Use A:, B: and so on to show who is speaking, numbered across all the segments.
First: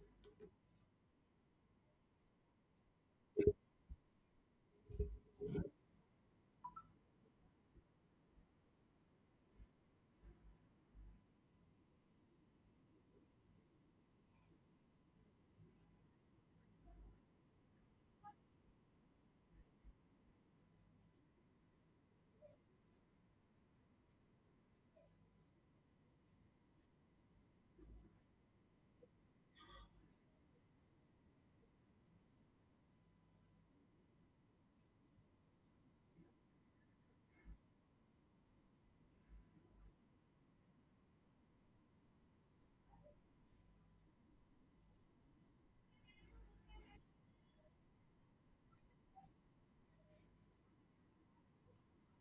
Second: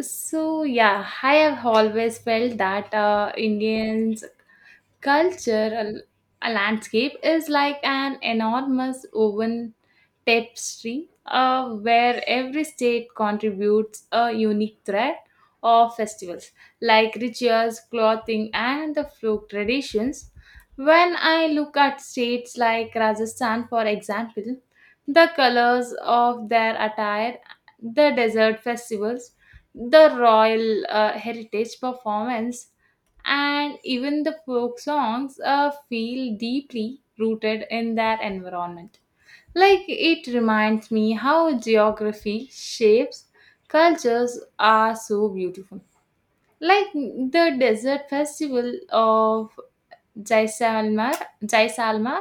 A: So yeah, I have always felt that Indians Cultural a landscape is like an enormous woven tapestry where every state contributes a unique thread of festivals like rituals, clothing, and the folk traditions. When I look at states like Rajasthan, for example, the colors of their attire, the desert festivals, the royal heritage performance, and even the folk songs feel deeply rooted in their environment. Like it reminds me how geography shapes cultures are so beautiful. Like the desert festival of Jaisalmer, Jaisalmer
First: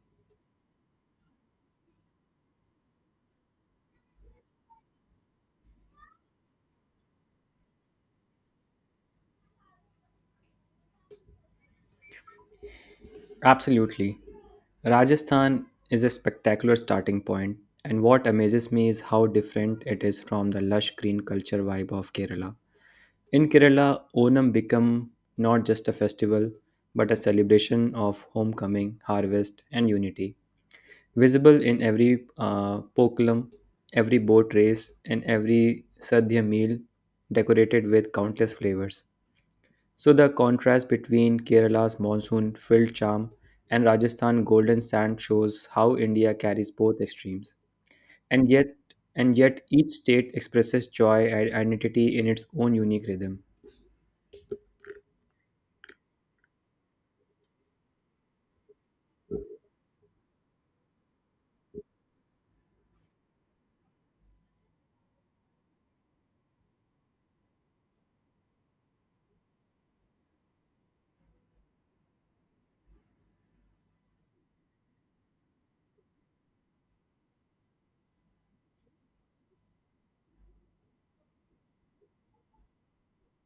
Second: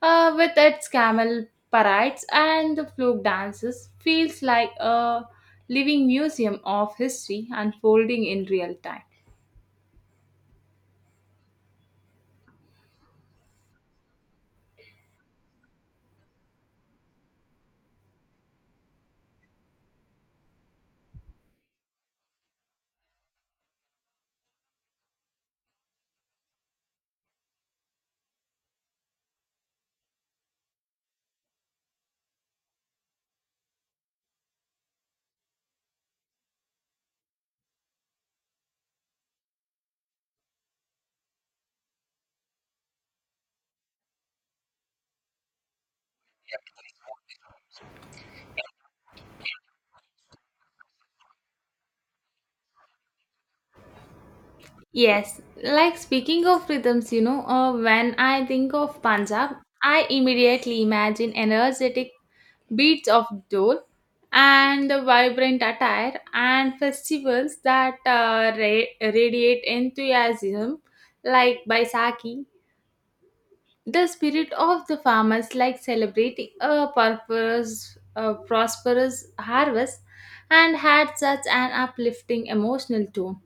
A: uh, with its camel parades and the folk dances feels like a living museum of history unfolding in real time.
B: Absolutely. Rajasthan is a spectacular starting point, and what amazes me is how different it is from the lush green culture vibe of Kerala. In Kerala, Onam become not just a festival, but a celebration of homecoming, harvest, and unity. Visible in every pokulam, every boat race, and every sadhya meal, decorated with countless flavors. So the contrast between Kerala's monsoon-filled charm and Rajasthan's golden sand shows how India carries both extremes. And yet, each state expresses joy and identity in its own unique rhythm.
A: Yes, like speaking of rhythms, you know, when I think of Punjab, I immediately imagine energetic beats of dole and the vibrant attire and festivals that radiate enthusiasm, like Baisakhi. The spirit of the farmers, like celebrating a purpose, a prosperous harvest, and had such an uplifting emotional tone.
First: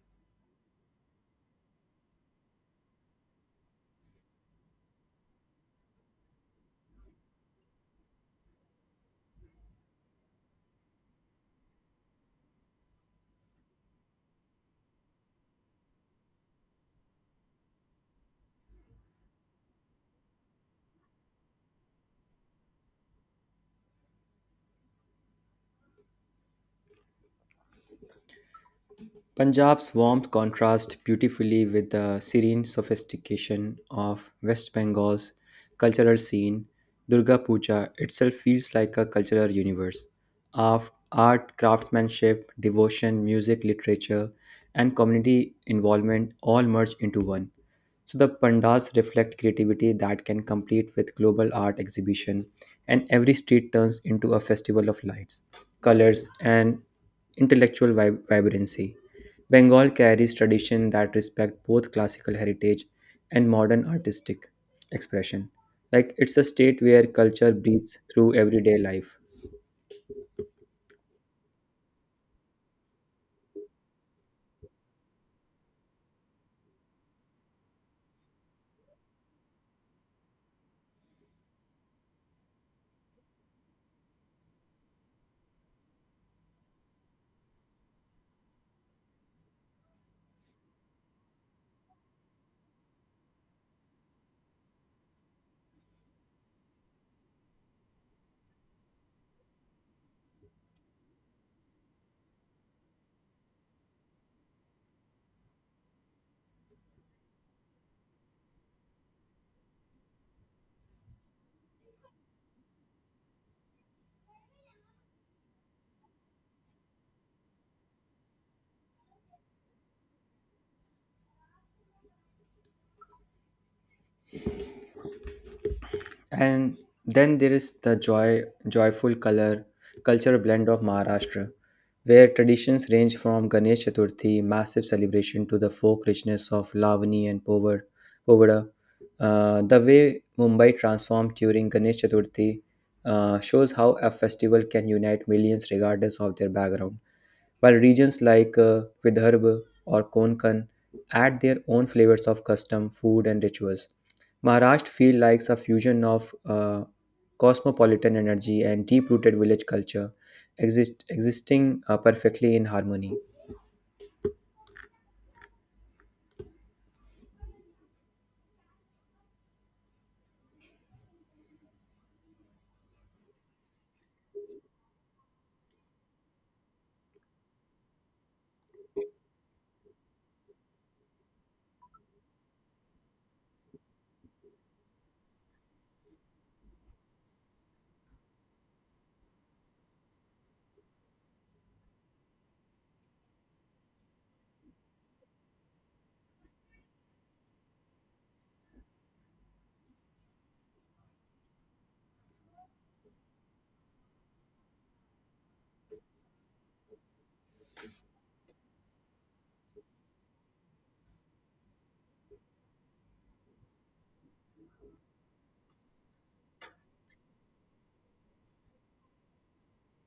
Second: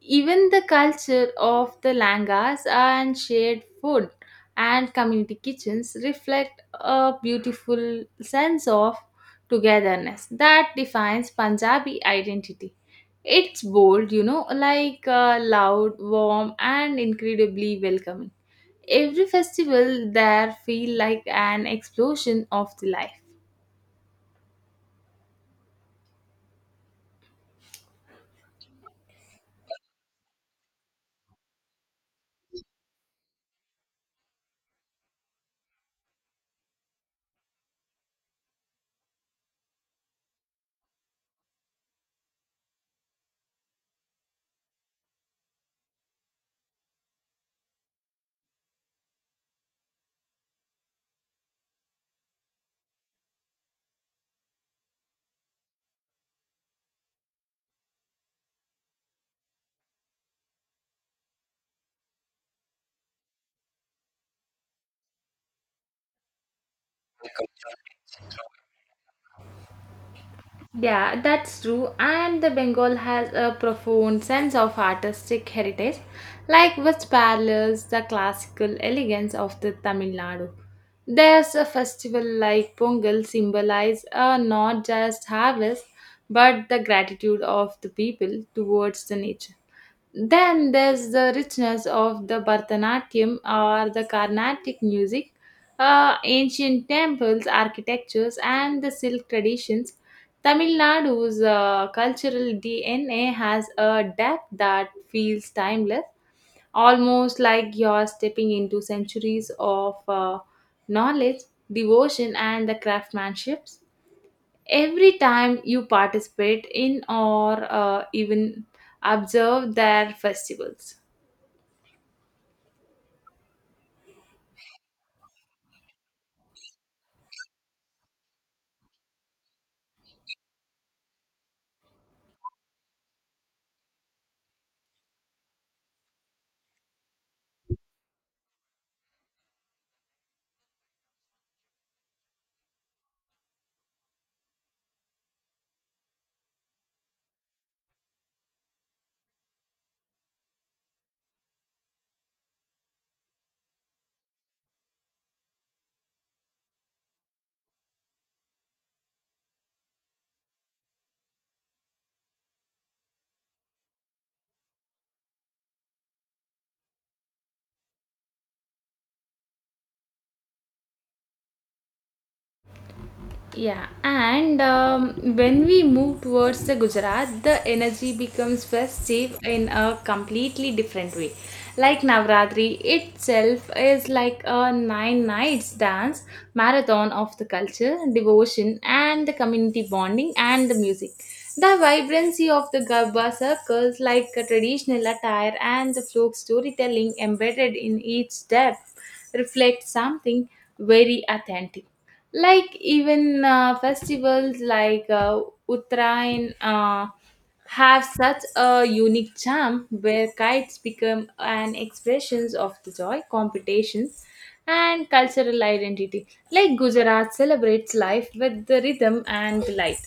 A: Even the culture of the langas and shared food and community kitchens reflect a beautiful sense of togetherness that defines Punjabi identity. It's bold, you know, like loud, warm, and incredibly welcoming. Every festival there feel like an explosion of the life.
B: Punjab's warmth contrasts beautifully with the serene sophistication of West Bengal's cultural scene. Durga Puja itself feels like a cultural universe of art, craftsmanship, devotion, music, literature, and community involvement all merged into one. So the pandas reflect creativity that can compete with global art exhibition, and every street turns into a festival of lights, colors, and intellectual vibrancy. Bengal carries tradition that respect both classical heritage and modern artistic expression. Like it's a state where culture breathes through everyday life.
A: Yeah, that's true. And the Bengal has a profound sense of artistic heritage, like which parallels the classical elegance of the Tamil Nadu. There's a festival like Pongal symbolize not just harvest, but the gratitude of the people towards the nature. Then there's the richness of the Bharatanatyam or the Carnatic music, ancient temples, architectures, and the silk traditions. Tamil Nadu's cultural DNA has a depth that feels timeless, almost like you're stepping into centuries of knowledge, devotion, and the craftsmanship every time you participate in or even observe their festivals.
B: And then there is the joyful color culture blend of Maharashtra, where traditions range from Ganesh Chaturthi, massive celebration, to the folk richness of Lavani and Povada. The way Mumbai transformed during Ganesh Chaturthi shows how a festival can unite millions regardless of their background while regions like Vidarbha or Konkan add their own flavors of custom, food, and rituals. Maharashtra feels like a fusion of cosmopolitan energy and deep-rooted village culture, existing perfectly in harmony.
A: Yeah, and when we move towards the Gujarat, the energy becomes festive in a completely different way. Like Navratri itself is like a nine nights dance marathon of the culture, devotion, and the community bonding and the music. The vibrancy of the Garba circles, like a traditional attire and the folk storytelling embedded in each step, reflect something very authentic like even festivals like Uttarayan have such a unique charm where kites become an expressions of the joy, competition, and cultural identity. Like Gujarat celebrates life with the rhythm and the light.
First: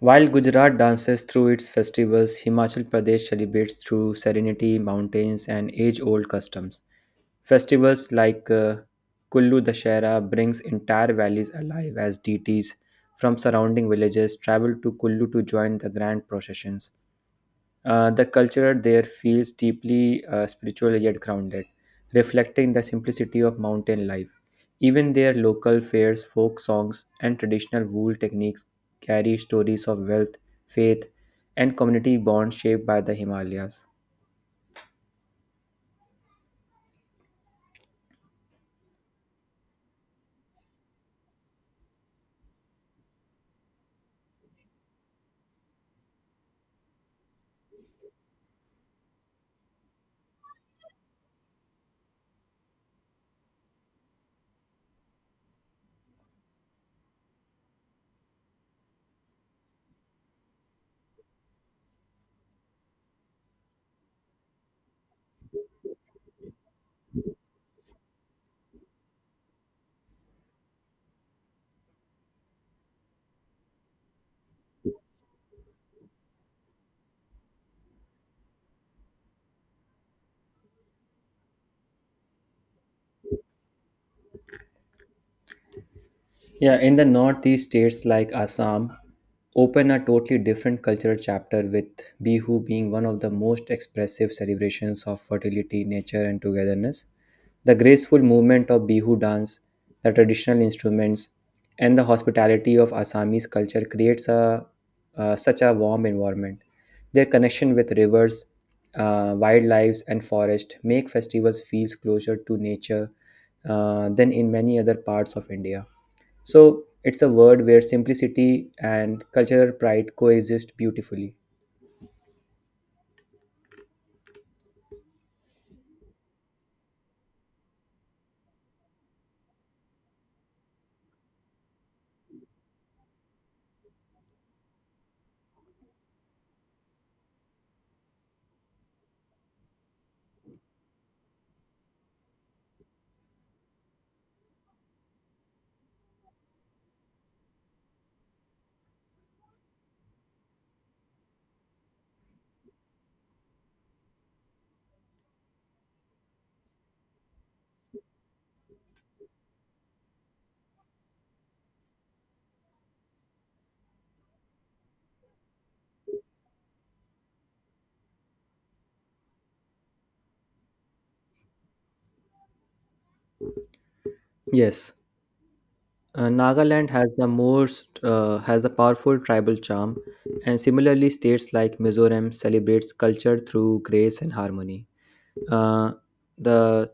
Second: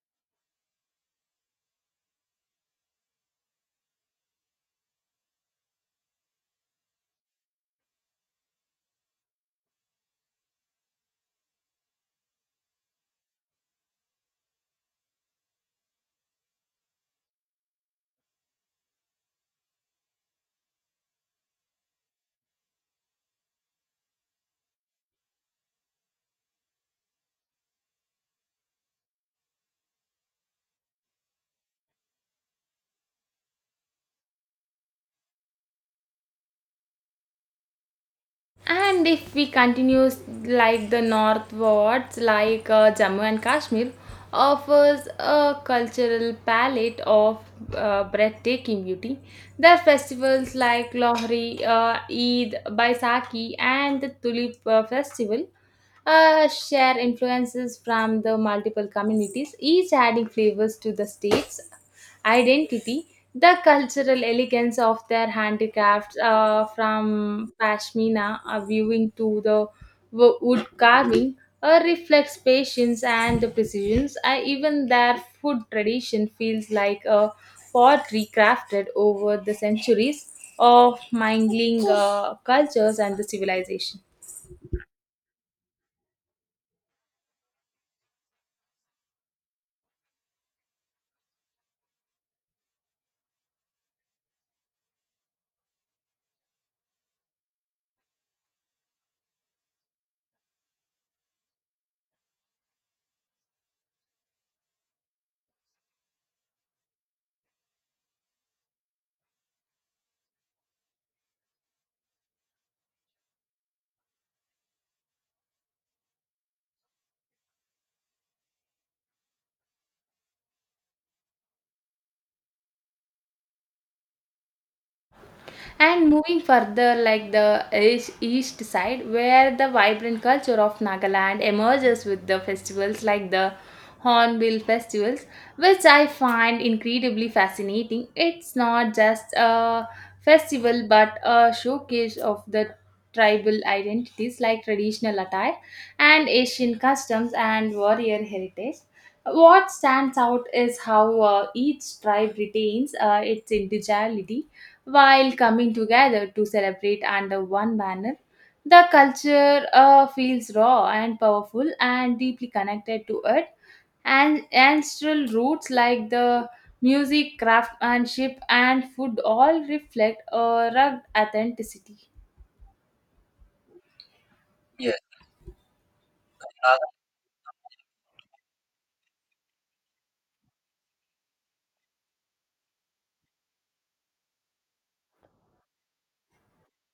B: While Gujarat dances through its festivals, Himachal Pradesh celebrates through serenity, mountains, and age-old customs. Festivals like Kullu Dashera brings entire valleys alive as deities from surrounding villages travel to Kullu to join the grand processions. The culture there feels deeply spiritual yet grounded, reflecting the simplicity of mountain life. Even their local fairs, folk songs, and traditional wool techniques carry stories of wealth, faith, and community bonds shaped by the Himalayas.
A: And if we continue like the northwards, like Jammu and Kashmir, offers a cultural palette of breathtaking beauty. There are festivals like Lohri, Eid, Baisakhi, and the Tulip Festival share influences from the multiple communities, each adding flavors to the states identity, the cultural elegance of their handicrafts, from pashmina viewing to the wood carving, reflects patience and precision. Even their food tradition feels like a pottery crafted over the centuries of mingling cultures and the civilization.
B: Yeah, in the northeast states like Assam, open a totally different cultural chapter with Bihu being one of the most expressive celebrations of fertility, nature, and togetherness. The graceful movement of Bihu dance, the traditional instruments, and the hospitality of Assamese culture creates a such a warm environment. Their connection with rivers, wildlife, and forest make festivals feel closer to nature than in many other parts of India. So it's a word where simplicity and cultural pride coexist beautifully.
A: And moving further, like the east side, where the vibrant culture of Nagaland emerges with the festivals like the Hornbill festivals, which I find incredibly fascinating. It's not just a festival but a showcase of the tribal identities like traditional attire and Asian customs and warrior heritage. What stands out is how each tribe retains its individuality while coming together to celebrate under one banner. The culture feels raw and powerful and deeply connected to it and ancestral roots like the music, craftsmanship, and food all reflect a rugged authenticity.
B: Yes, Nagaland has the most has a powerful tribal charm, and similarly, states like Mizoram celebrates culture through grace and harmony. Uh, the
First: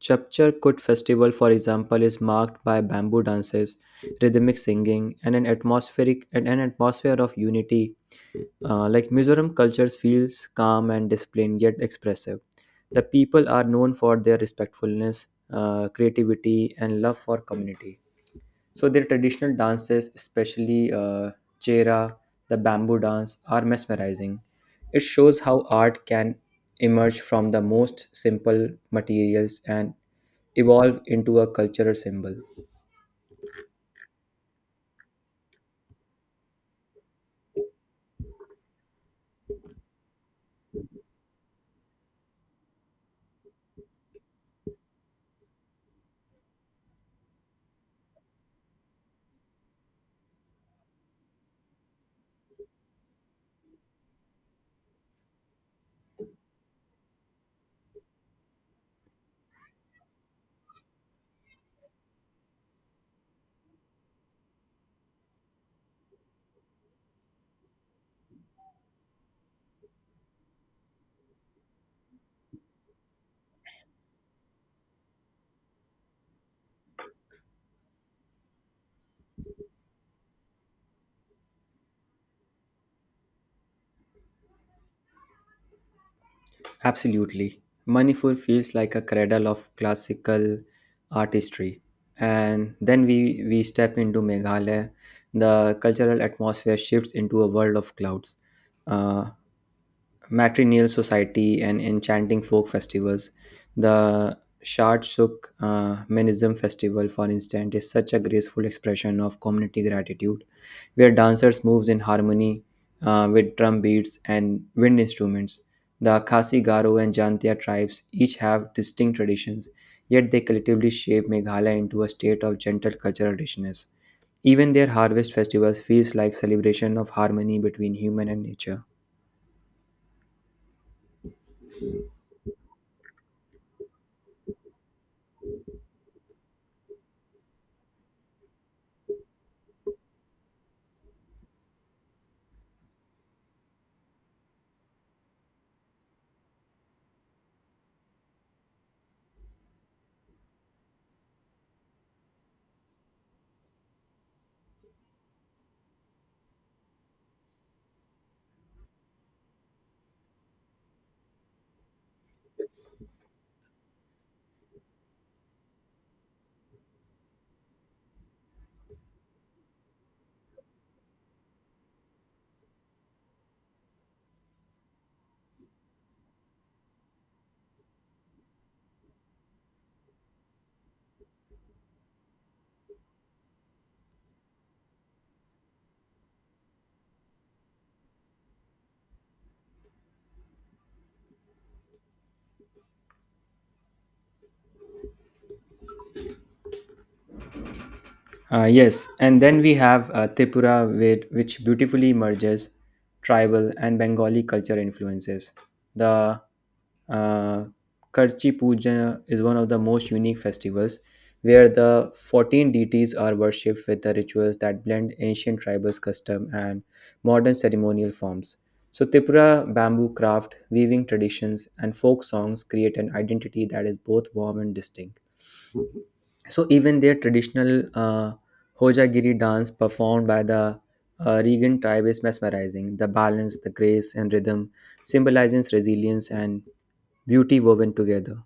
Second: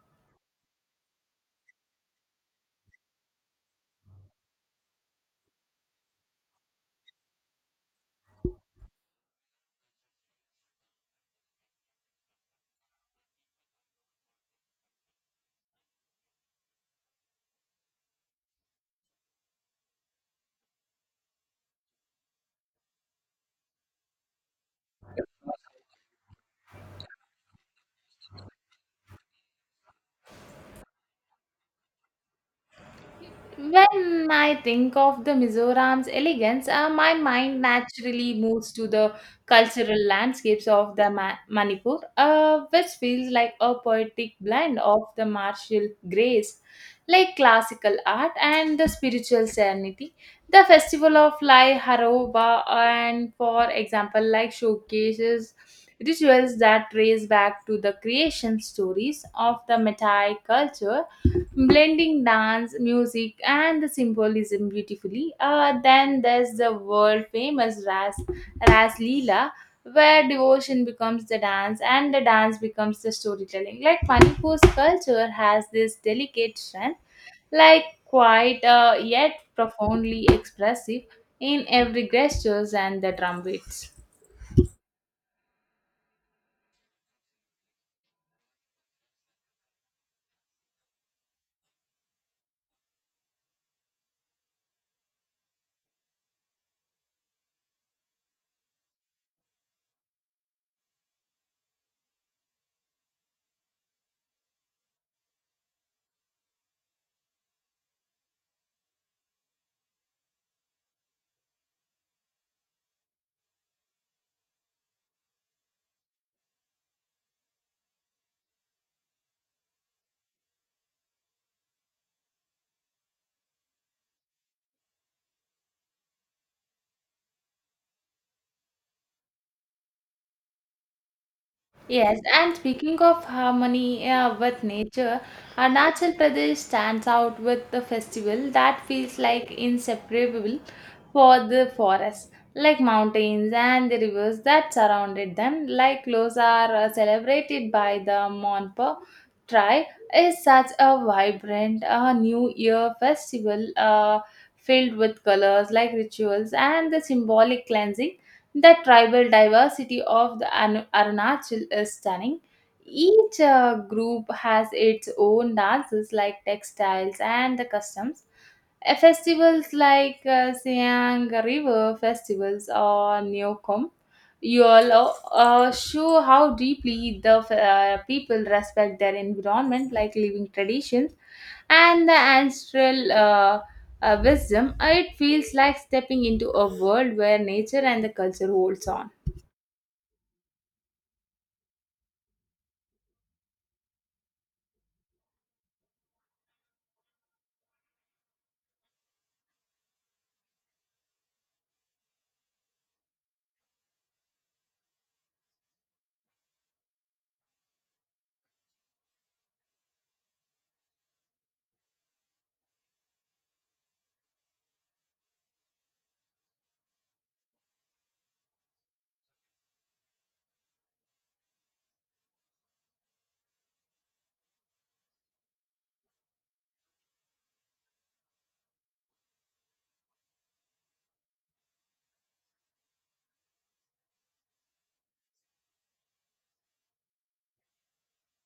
B: Chapchar Kut festival, for example, is marked by bamboo dances, rhythmic singing, and an atmospheric and an atmosphere of unity. Like Mizoram culture feels calm and disciplined yet expressive. The people are known for their respectfulness, creativity, and love for community. So their traditional dances, especially Chera, the bamboo dance, are mesmerizing. It shows how art can emerge from the most simple materials and evolve into a cultural symbol.
A: When I think of the Mizoram's elegance, my mind naturally moves to the cultural landscapes of the Manipur, which feels like a poetic blend of the martial grace, like classical art, and the spiritual serenity. The festival of Lai Haroba, and for example, like showcases rituals that trace back to the creation stories of the Matai culture blending dance, music, and the symbolism beautifully. Then there's the world famous Ras Leela, where devotion becomes the dance and the dance becomes the storytelling. Like Manipur's culture has this delicate strength, like quite yet profoundly expressive in every gestures and the drum beats.
B: Absolutely. Manipur feels like a cradle of classical artistry. And then we step into Meghalaya. The cultural atmosphere shifts into a world of clouds. Uh, matrilineal society and enchanting folk festivals. The Shardshuk Menism Festival, for instance, is such a graceful expression of community gratitude, where dancers moves in harmony with drum beats and wind instruments. The Khasi Garo and Jantia tribes each have distinct traditions, yet they collectively shape Meghalaya into a state of gentle cultural richness. Even their harvest festivals feels like celebration of harmony between human and nature.
A: Yes, and speaking of harmony with nature, Arunachal Pradesh stands out with the festival that feels like inseparable for the forests, like mountains and the rivers that surrounded them, like those are celebrated by the Monpo tribe, is such a vibrant New Year festival filled with colors like rituals and the symbolic cleansing the tribal diversity of the Arunachal is stunning. Each group has its own dances like textiles and the customs. Festivals like Siang River Festivals or Neokom Yol show how deeply the people respect their environment, like living traditions and the ancestral wisdom, it feels like stepping into a world where nature and the culture holds on.
B: Yes, and then we have Tripura, where, which beautifully merges tribal and Bengali culture influences. The uh, Karchi Puja is one of the most unique festivals where the 14 deities are worshipped with the rituals that blend ancient tribal custom and modern ceremonial forms. So, Tripura bamboo craft, weaving traditions, and folk songs create an identity that is both warm and distinct. So even their traditional Hojagiri dance performed by the Regan tribe is mesmerizing. The balance, the grace, and rhythm symbolizes resilience and beauty woven together.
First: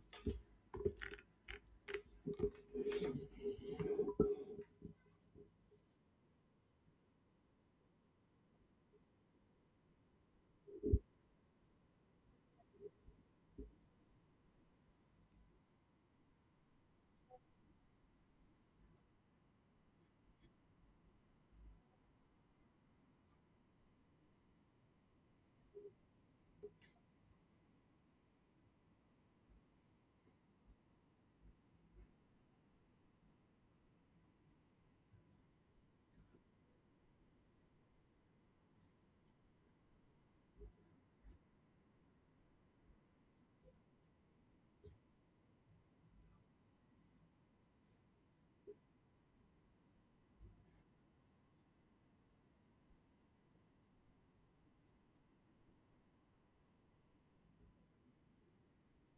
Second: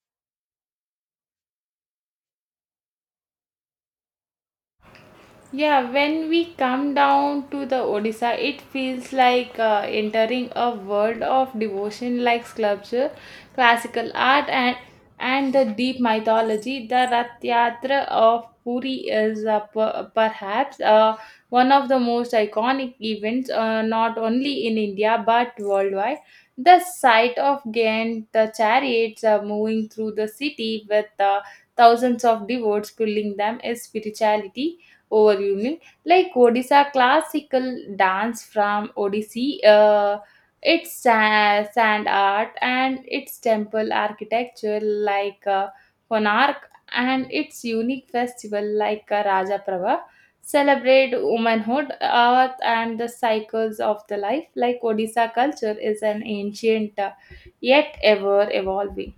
A: Yeah, when we come down to the Odisha, it feels like entering a world of devotion like sculpture, classical art, and the deep mythology. The Rath Yatra of Puri is perhaps one of the most iconic events, not only in India but worldwide. The sight of Ghent, the chariots moving through the city with thousands of devotees pulling them, is spirituality over Yumi. Like Odisha classical dance from Odissi, its sand art and its temple architecture like Konark and its unique festival like Raja Prava celebrate womanhood, earth and the cycles of the life like Odisha culture is an ancient yet ever evolving.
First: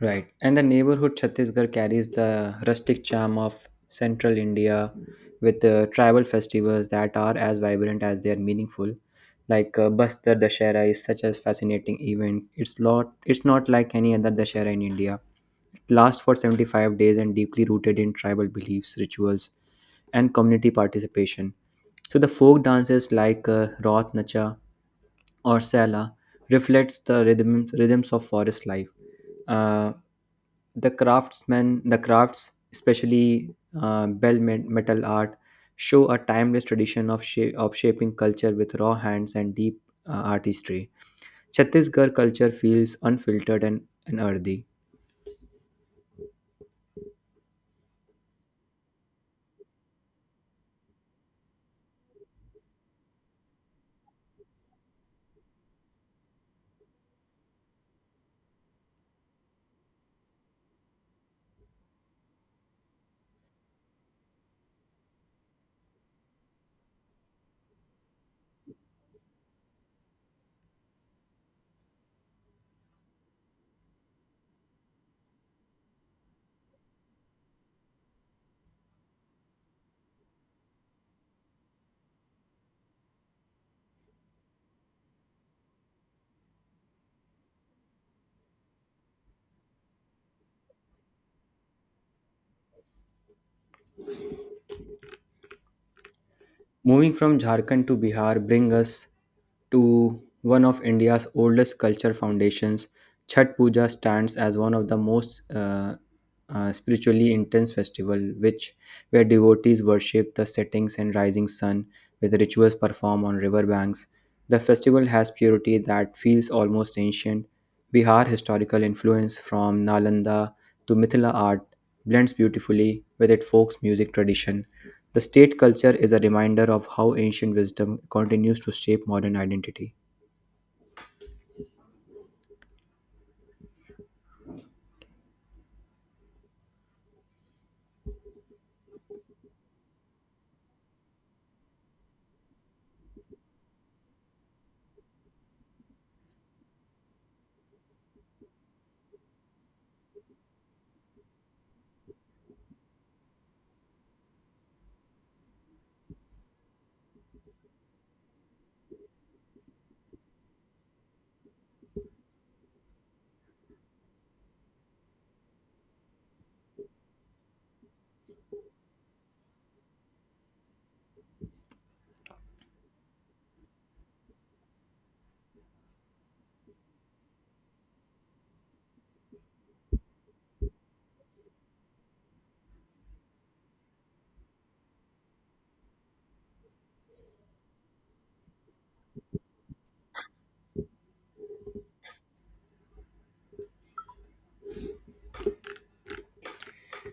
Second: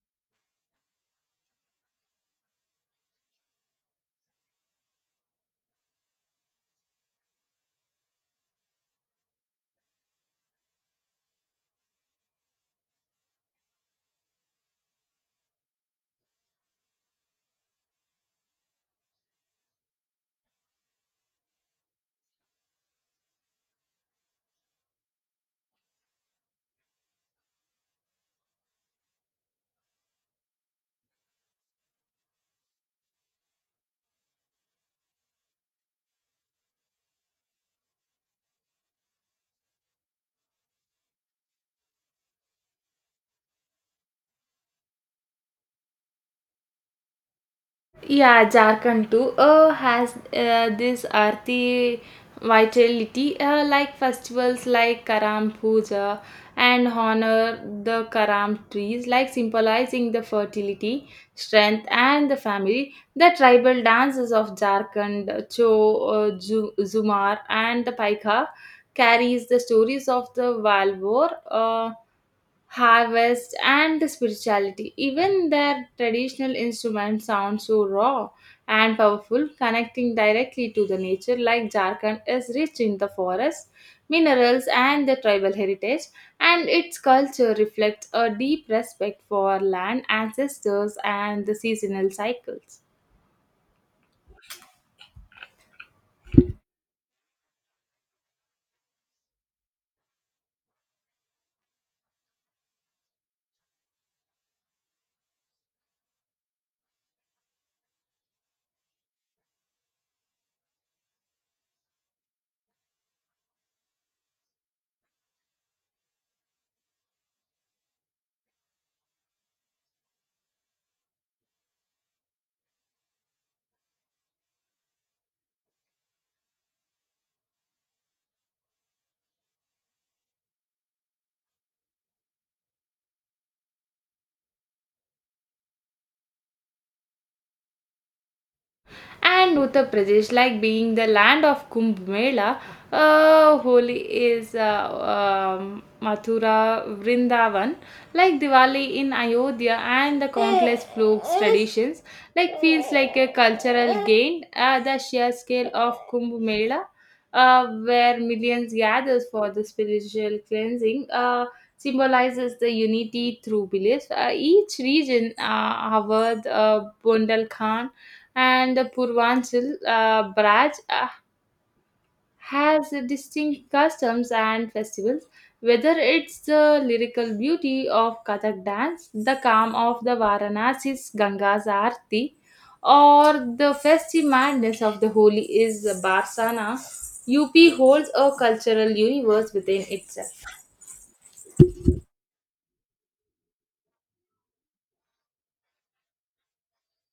B: Right. And the neighborhood Chhattisgarh carries the rustic charm of central India with tribal festivals that are as vibrant as they are meaningful. Like Bastar Dashera is such a fascinating event. It's lot. It's not like any other Dashera in India. It lasts for 75 days and deeply rooted in tribal beliefs, rituals, and community participation. So the folk dances like Roth Nacha or Sela reflects the rhythms of forest life. Uh, the craftsmen, the crafts, especially metal art, show a timeless tradition of, of shaping culture with raw hands and deep artistry. Chhattisgarh culture feels unfiltered and earthy.
A: Yeah, Jharkhand too has this arti vitality like festivals like Karam Puja and honor the Karam trees like symbolizing the fertility, strength and the family. The tribal dances of Jharkhand, Cho, Zumar and the Paika carries the stories of the Valvor harvest, and the spirituality. Even their traditional instruments sound so raw and powerful, connecting directly to the nature, like Jharkhand is rich in the forests, minerals, and the tribal heritage, and its culture reflects a deep respect for land, ancestors, and the seasonal cycles.
B: Moving from Jharkhand to Bihar bring us to one of India's oldest culture foundations. Chhat Puja stands as one of the most spiritually intense festival, which where devotees worship the settings and rising sun with rituals performed on river banks. The festival has purity that feels almost ancient. Bihar historical influence from Nalanda to Mithila art blends beautifully with its folk's music tradition. The state culture is a reminder of how ancient wisdom continues to shape modern identity.
A: And Uttar Pradesh, like being the land of Kumbh Mela, Holi is Mathura, Vrindavan, like Diwali in Ayodhya, and the countless folk traditions, like feels like a cultural gain. The sheer scale of Kumbh Mela, where millions gathers for the spiritual cleansing, symbolizes the unity through beliefs. Each region, Awadh, Bundelkhand and the Purvanchal branch has distinct customs and festivals. Whether it's the lyrical beauty of Kathak dance, the calm of the Varanasi's Ganga's Aarti, or the festive madness of the Holi is Barsana, UP holds a cultural universe within itself.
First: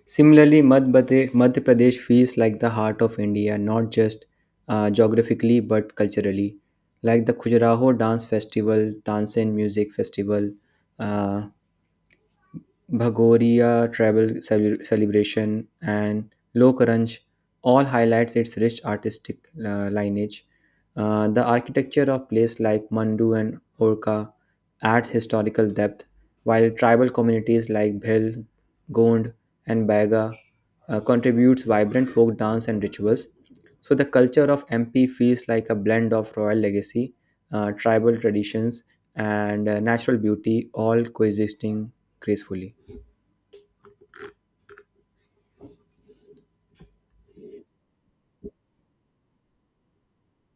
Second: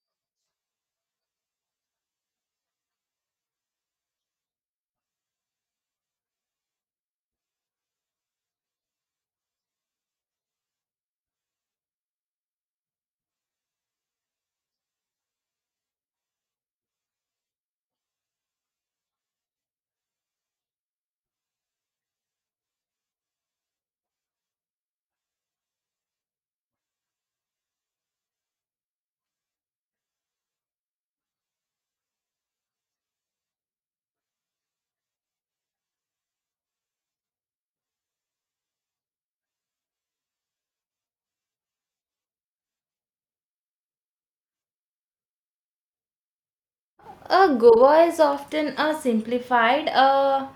B: Similarly, Madhya Pradesh feels like the heart of India, not just geographically but culturally. Like the Khajuraho Dance Festival, Tansen Music Festival, uh, celebration, and Lokranj all highlights its rich artistic lineage. The architecture of places like Mandu and Orka adds historical depth, while tribal communities like Bhil, Gond, and Baiga contributes vibrant folk dance and rituals. So the culture of MP feels like a blend of royal legacy, tribal traditions, and natural beauty all coexisting gracefully.
A: Goa is often a simplified.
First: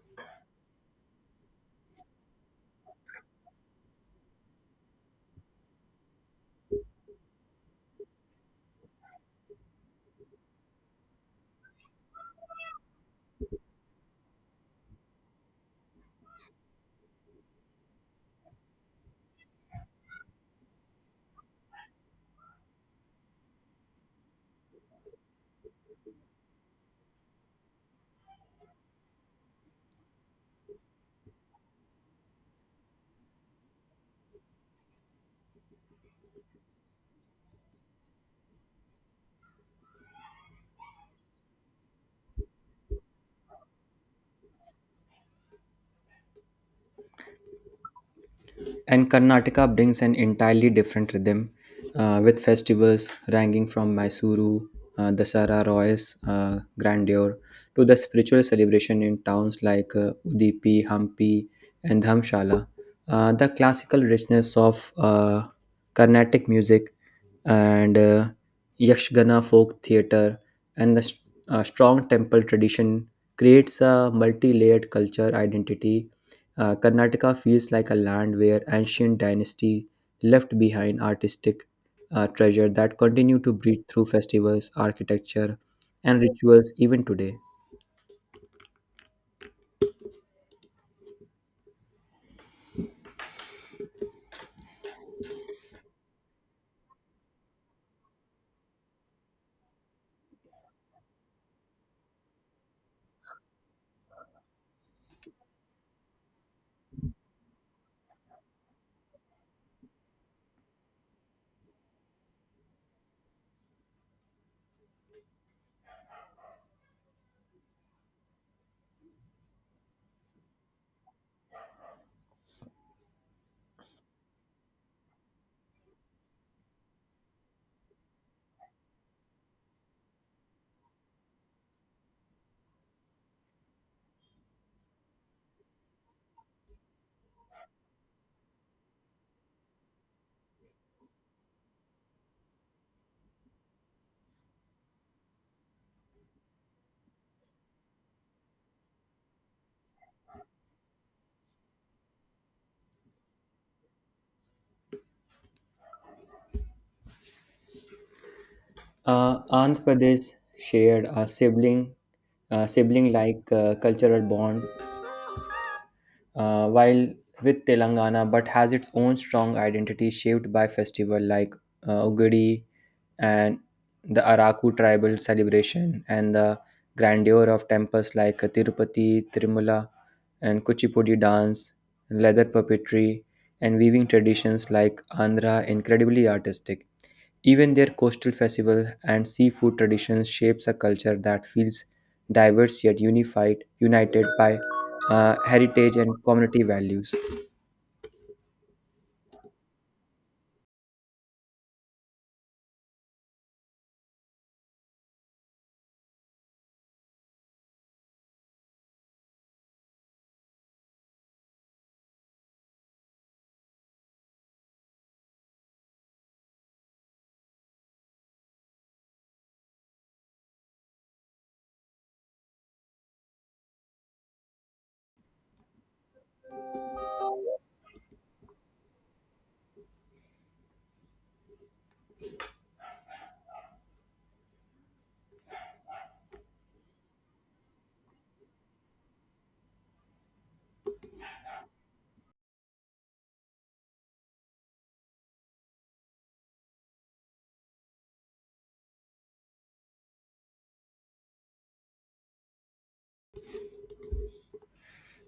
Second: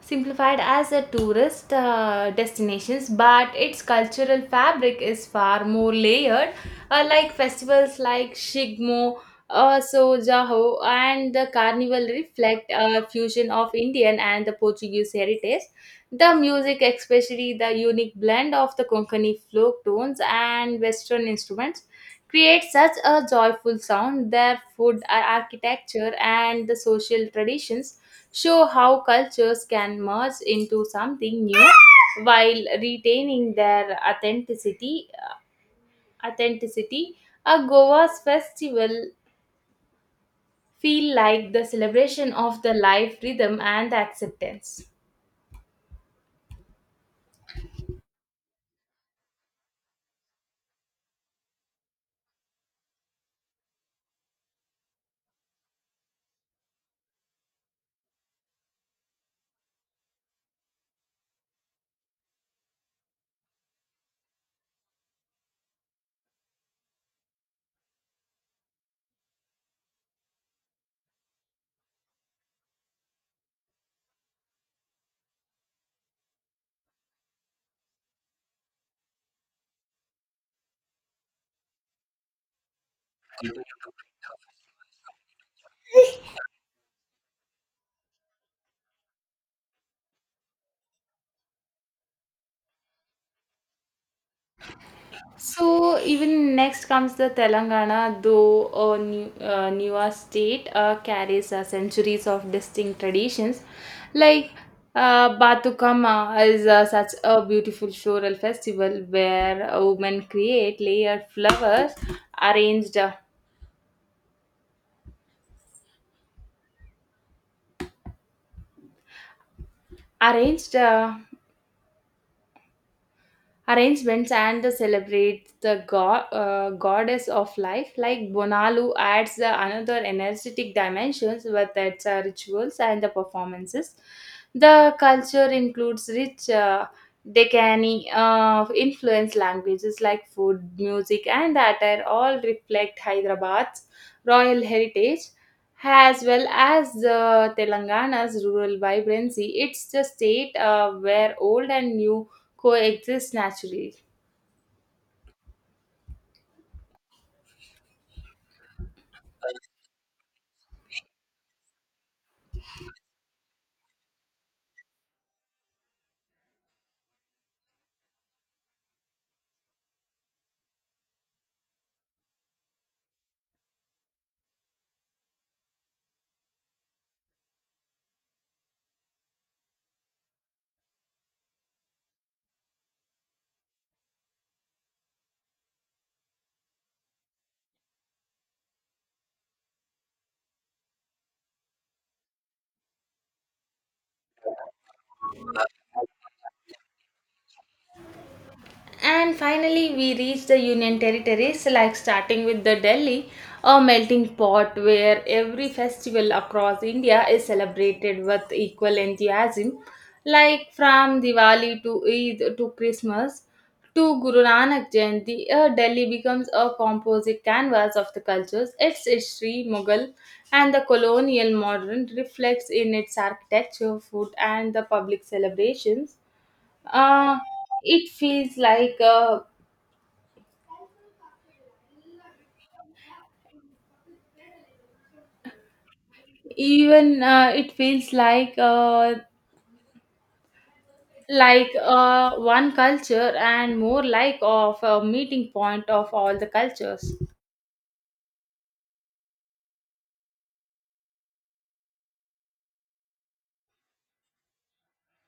A: Simplified as a tourist destinations but its cultural fabric is far more layered like festivals like shigmo so and the carnival reflect a fusion of Indian and the Portuguese heritage. The music, especially the unique blend of the Konkani folk tones and Western instruments, creates such a joyful sound. Their food, architecture, and the social traditions show how cultures can merge into something new while retaining their authenticity a goa's festival feel like the celebration of the life rhythm and the acceptance.
B: And Karnataka brings an entirely different rhythm with festivals ranging from Mysuru, Dasara Roy's grandeur, to the spiritual celebration in towns like Udipi, Hampi, and Dhamshala. The classical richness of Carnatic music and Yakshagana folk theatre and the strong temple tradition creates a multi layered culture identity. Karnataka feels like a land where ancient dynasty left behind artistic treasure that continue to breathe through festivals, architecture, and rituals even today.
A: So even next comes the Telangana, though a new, newer state carries centuries of distinct traditions. Like Batukama is such a beautiful floral festival where women create layered flowers arranged arranged arrangements and celebrates the goddess of life like bonalu adds the another energetic dimensions with its rituals and the performances the culture includes rich Decani influence languages like food, music, and attire all reflect Hyderabad's royal heritage as well as the Telangana's rural vibrancy. It's the state where old and new coexist naturally.
B: Andhra Pradesh shared a sibling-like cultural bond while with Telangana, but has its own strong identity shaped by festival like Ugadi and the Araku tribal celebration and the grandeur of temples like Tirupati, Tirumala, and Kuchipudi dance, leather puppetry, and weaving traditions like Andhra incredibly artistic. Even their coastal festival and seafood traditions shapes a culture that feels diverse yet united by heritage and community values.
A: And finally, we reach the Union territories, like starting with the Delhi, a melting pot where every festival across India is celebrated with equal enthusiasm, like from Diwali to Eid to Christmas to Guru Nanak Jayanti. Delhi becomes a composite canvas of the cultures. Its history, Mughal, and the colonial modern reflects in its architecture, food, and the public celebrations uh, it feels like even it feels like one culture and more like of a meeting point of all the cultures.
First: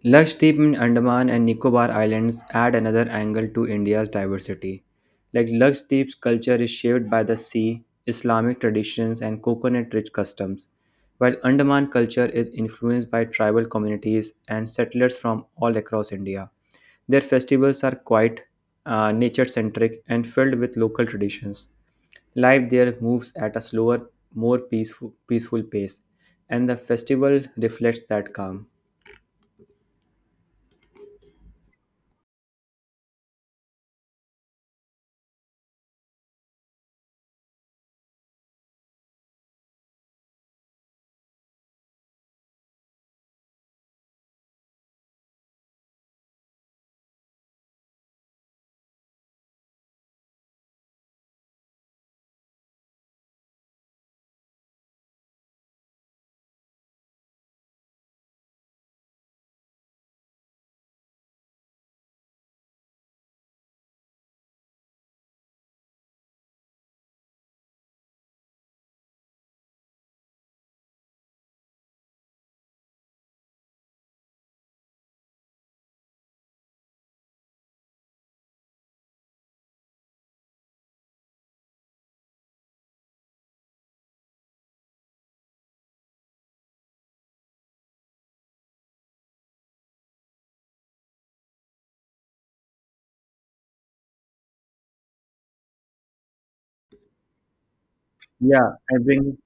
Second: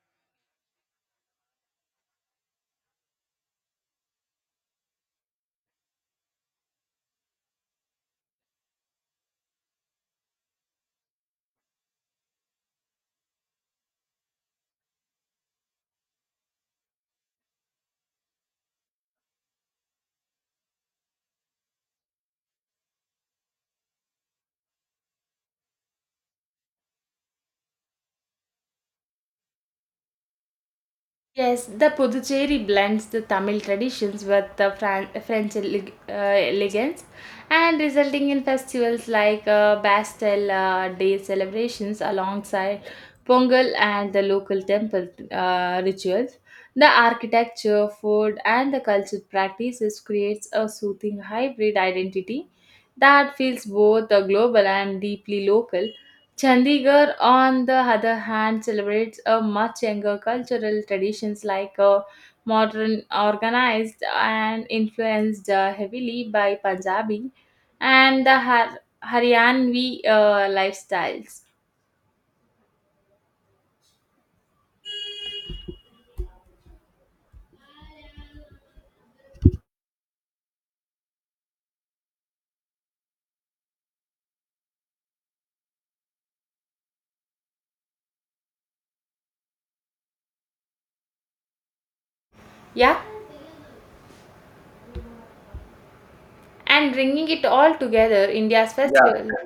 B: Lakshadweep in Andaman and Nicobar Islands add another angle to India's diversity. Like Lakshadweep's culture is shaped by the sea, Islamic traditions, and coconut rich customs, while Andaman culture is influenced by tribal communities and settlers from all across India. Their festivals are quite nature centric, and filled with local traditions. Life there moves at a slower, more peaceful pace, and the festival reflects that calm.
A: Yes, the Puducherry blends the Tamil traditions with the French elegance and resulting in festivals like Bastille Day celebrations alongside Pongal and the local temple rituals. The architecture, food and the cultural practices creates a soothing hybrid identity that feels both global and deeply local. Chandigarh, on the other hand, celebrates a much younger cultural traditions like modern, organized, and influenced heavily by Punjabi and the Haryanvi lifestyles. Yeah, and bringing it all together,
B: Yeah,
A: India's
B: I
A: festival.
B: bring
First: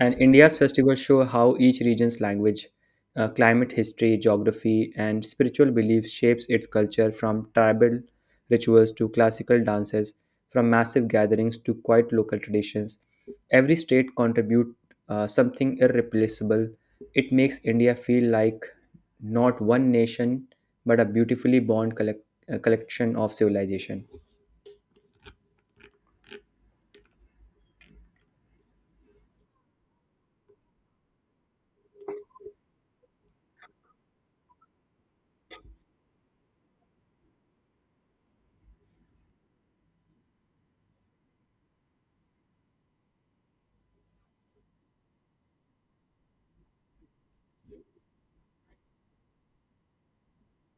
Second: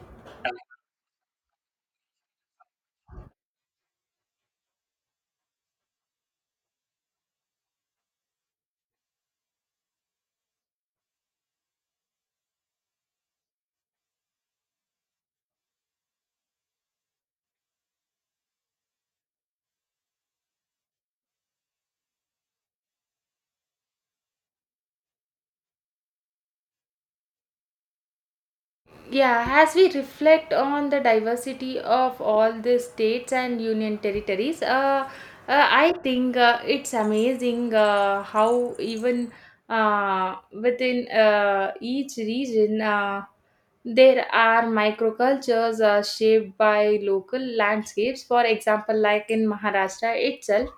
B: And India's festivals show how each region's language, climate, history, geography, and spiritual beliefs shapes its culture from tribal rituals to classical dances, from massive gatherings to quiet local traditions. Every state contributes something irreplaceable. It makes India feel like not one nation, but a beautifully born collection of civilization.
A: Yeah, as we reflect on the diversity of all the states and union territories, I think it's amazing how even within each region there are microcultures shaped by local landscapes. For example, like in Maharashtra itself,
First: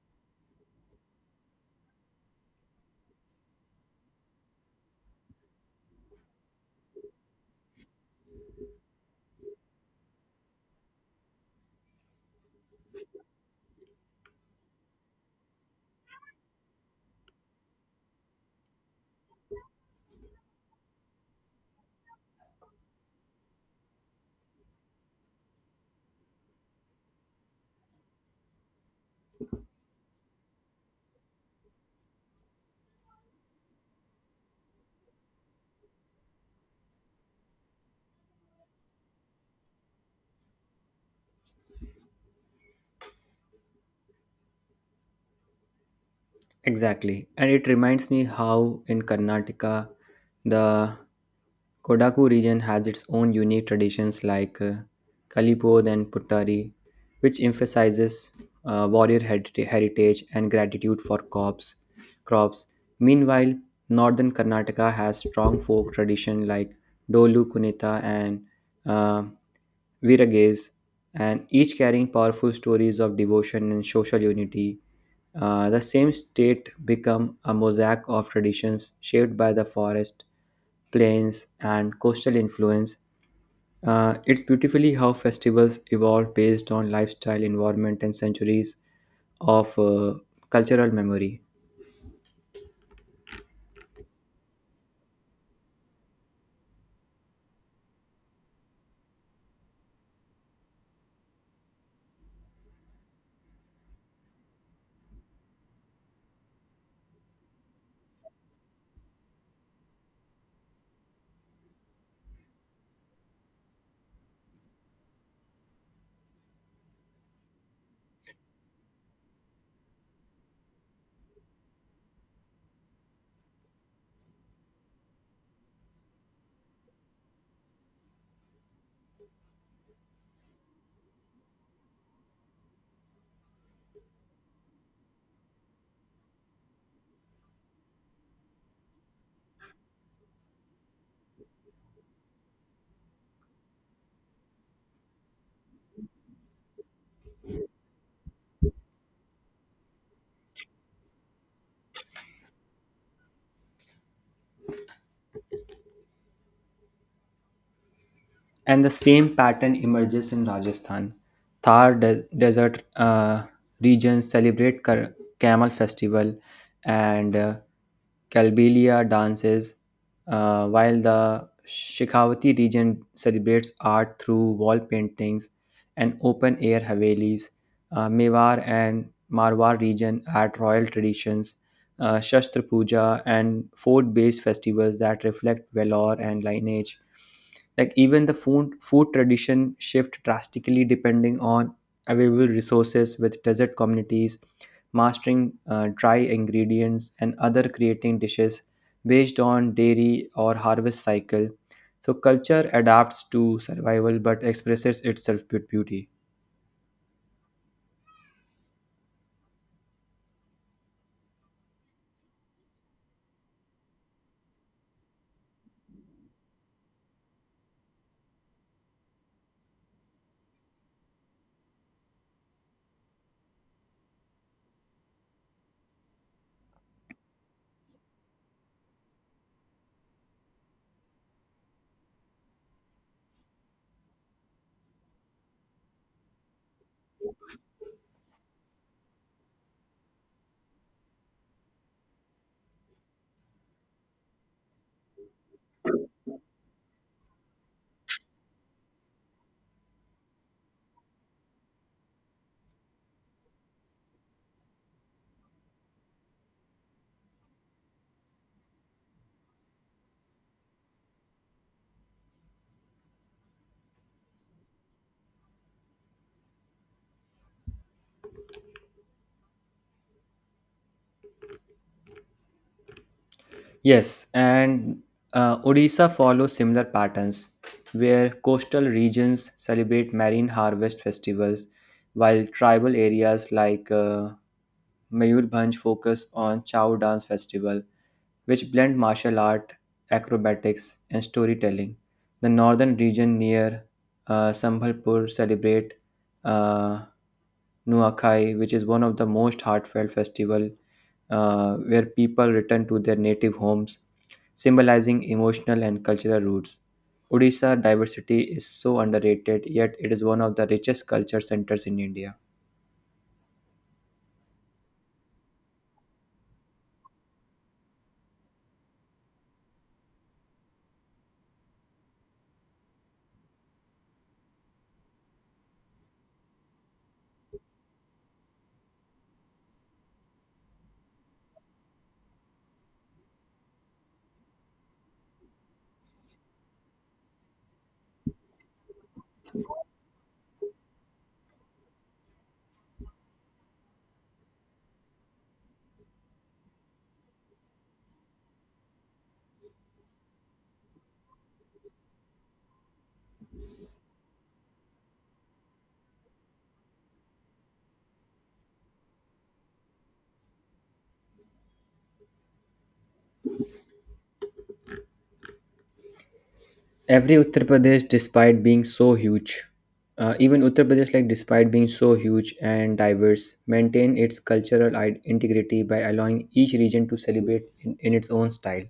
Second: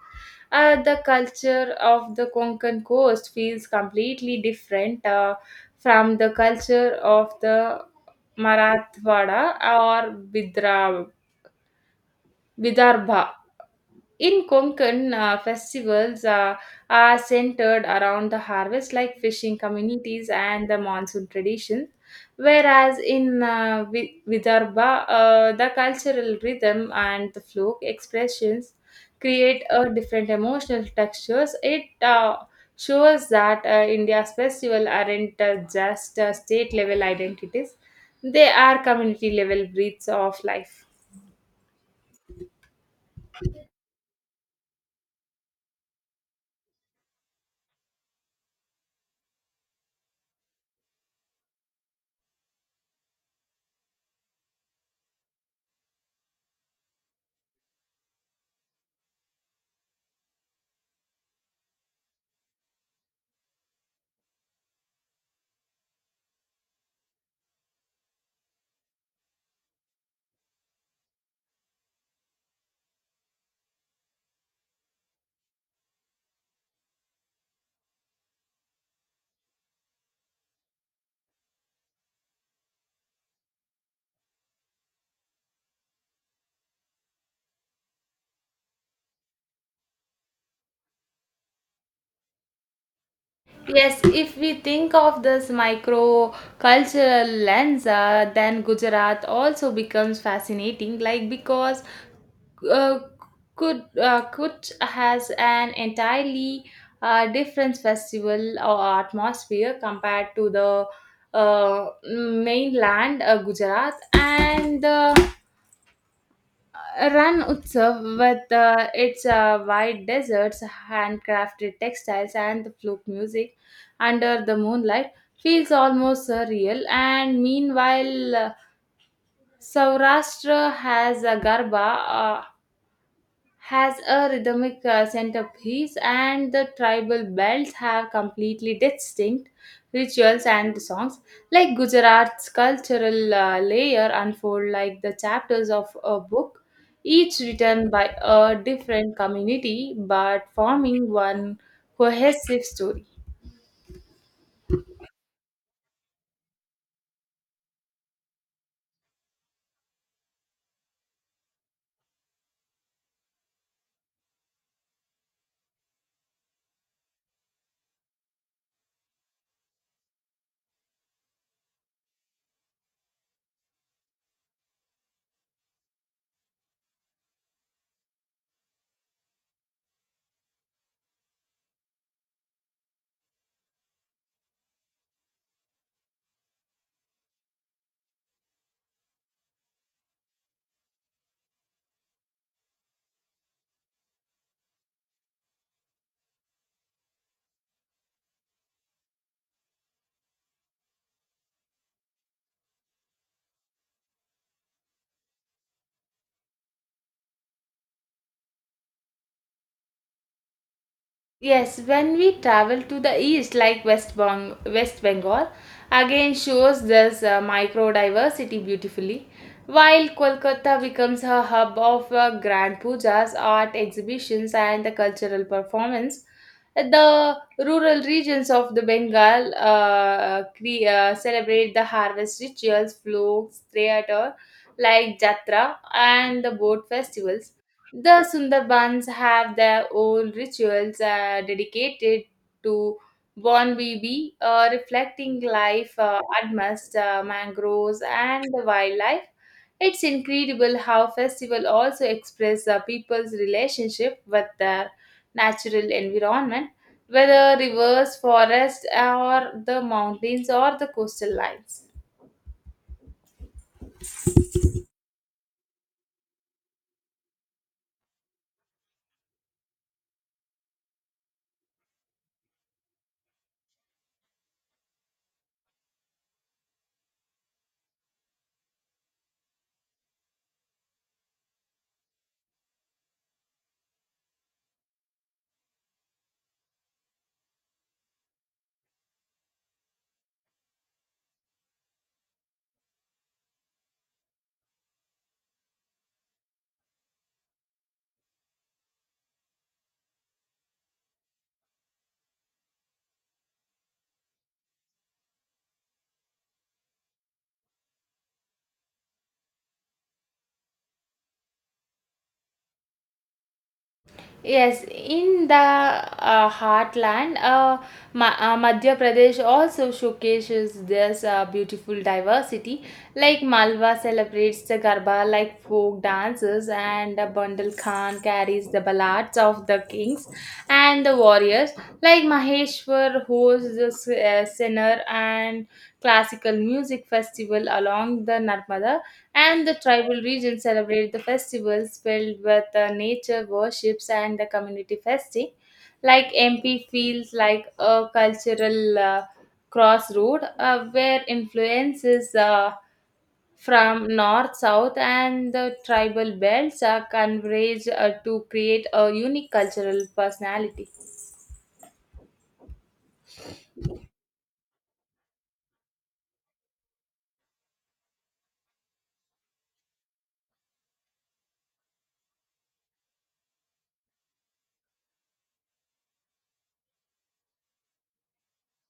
A: the culture of the Konkan coast feels completely different from the culture of the Marathwada or Bidra Vidarbha. In Konkan, festivals are centered around the harvest, like fishing communities and the monsoon tradition. Whereas in Vidarbha, the cultural rhythm and the folk expressions create a different emotional textures. It shows that India's festival aren't just state level identities; they are community level breeds of life.
B: Exactly. And it reminds me how in Karnataka, the Kodaku region has its own unique traditions like Kalipod and Puttari, which emphasizes heritage and gratitude for crops. Meanwhile, northern Karnataka has strong folk tradition like Dolu Kunita and uh, Virages, and each carrying powerful stories of devotion and social unity. The same state become a mosaic of traditions shaped by the forest, plains, and coastal influence. It's beautifully how festivals evolve based on lifestyle, environment, and centuries of cultural memory.
A: Yes, if we think of this micro cultural lens, then Gujarat also becomes fascinating, like because uh, Kud Kutch has an entirely different festival or atmosphere compared to the uh, mainland Gujarat, and Ran Utsav with its wide deserts, handcrafted textiles, and the flute music under the moonlight feels almost surreal. And meanwhile, Saurashtra has a rhythmic centerpiece, and the tribal belts have completely distinct rituals and songs. Like Gujarat's cultural layer unfold like the chapters of a book, each written by a different community but forming one cohesive story.
B: And the same pattern emerges in Rajasthan. Desert regions celebrate camel festival and Kalbelia dances, while the Shikhawati region celebrates art through wall paintings and open air havelis. Mewar and Marwar region add royal traditions, Shastra Puja, and fort based festivals that reflect valor and lineage. Like even the food tradition shift drastically depending on available resources with desert communities mastering dry ingredients and other creating dishes based on dairy or harvest cycle. So culture adapts to survival but expresses itself with beauty.
A: Yes, when we travel to the east, like West Bengal, again shows this microdiversity beautifully. While Kolkata becomes a hub of grand pujas, art exhibitions, and the cultural performance, the rural regions of the Bengal celebrate the harvest rituals, folks, theater like Jatra, and the boat festivals the Sundarbans have their own rituals dedicated to Bonbibi, reflecting life amidst mangroves and the wildlife. It's incredible how festival also express people's relationship with their natural environment, whether rivers, forests, or the mountains or the coastal lines.
B: Yes, and Odisha follows similar patterns where coastal regions celebrate marine harvest festivals while tribal areas like Mayurbanj focused on Chow Dance Festival, which blend martial art, acrobatics, and storytelling. The northern region near Sambalpur celebrate uh, Nuakhai, which is one of the most heartfelt festival where people return to their native homes, symbolizing emotional and cultural roots. Odisha diversity is so underrated, yet it is one of the richest culture centers in India.
A: Yes, in the heartland, Madhya Pradesh also showcases this beautiful diversity. Like Malwa celebrates the Garba like folk dances, and Bandal Khan carries the ballads of the kings and the warriors. Like Maheshwar hosts the sinner and classical music festival along the Narmada, and the tribal region celebrate the festivals filled with nature worships and the community festing. Like MP feels like a cultural crossroad where influences from north, south, and the tribal belts are converged to create a unique cultural personality.
B: Every uttar pradesh despite being so huge even uttar pradesh like despite being so huge and diverse maintain its cultural integrity by allowing each region to celebrate in its own style.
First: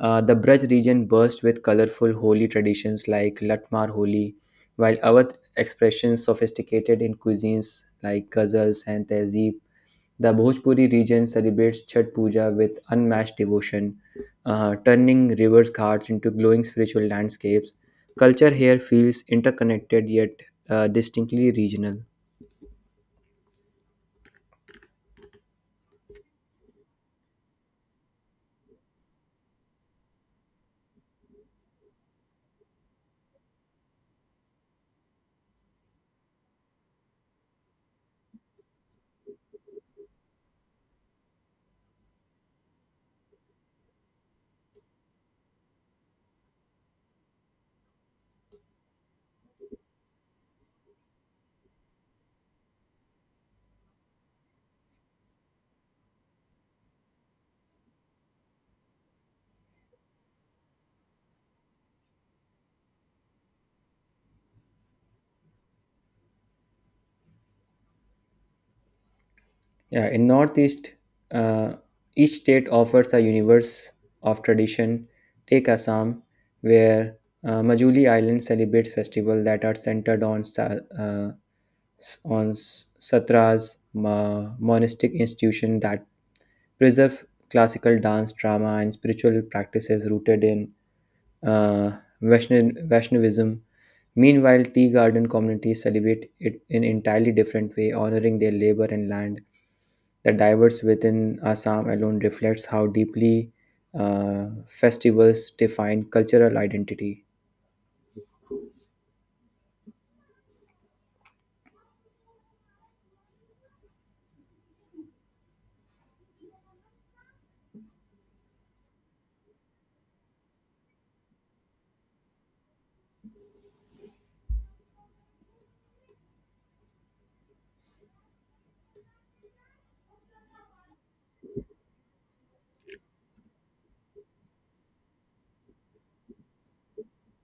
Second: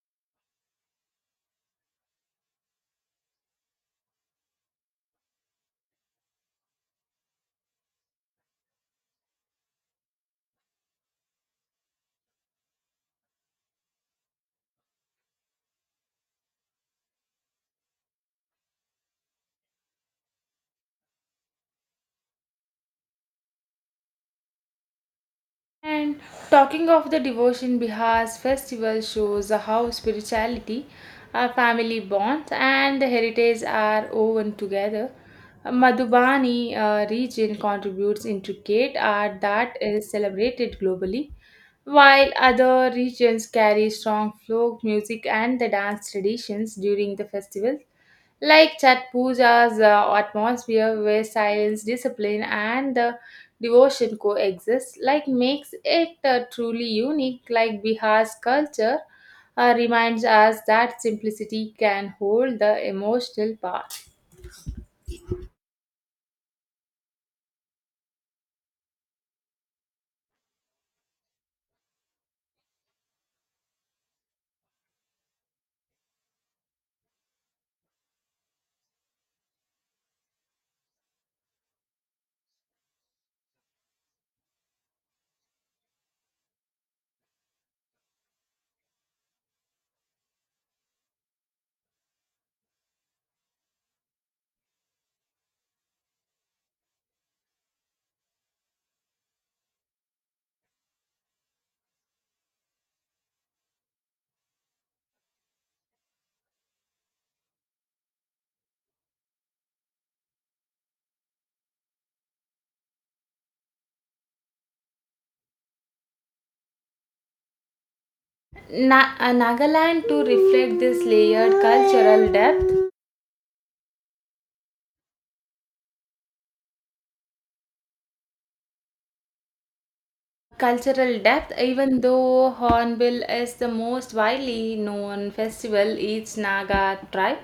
B: The braj region burst with colorful holi traditions like latmar holi while awadh expressions sophisticated in cuisines like ghazals and tehzeeb. The Bhojpuri region celebrates Chhath Puja with unmatched devotion, turning rivers ghats into glowing spiritual landscapes. Culture here feels interconnected yet distinctly regional.
A: And talking of the devotion, Bihar's festival shows how spirituality, our family bonds, and the heritage are woven together. Madhubani region contributes intricate art that is celebrated globally, while other regions carry strong folk music and the dance traditions during the festival like Chat Puja's atmosphere where silence, discipline, and the devotion coexist, like makes it truly unique. Like Bihar's culture reminds us that simplicity can hold the emotional power.
B: Yeah, in Northeast, uh, each state offers a universe of tradition. Take Assam, where Majuli Island celebrates festivals that are centered on satras, monastic institutions that preserve classical dance, drama, and spiritual practices rooted in uh, Vaishnavism. Meanwhile, tea garden communities celebrate it in entirely different way, honoring their labor and land. The diverse within Assam alone reflects how deeply festivals define cultural identity.
A: Nagaland to reflect this layered cultural depth cultural depth, even though Hornbill is the most widely known festival, each Naga tribe,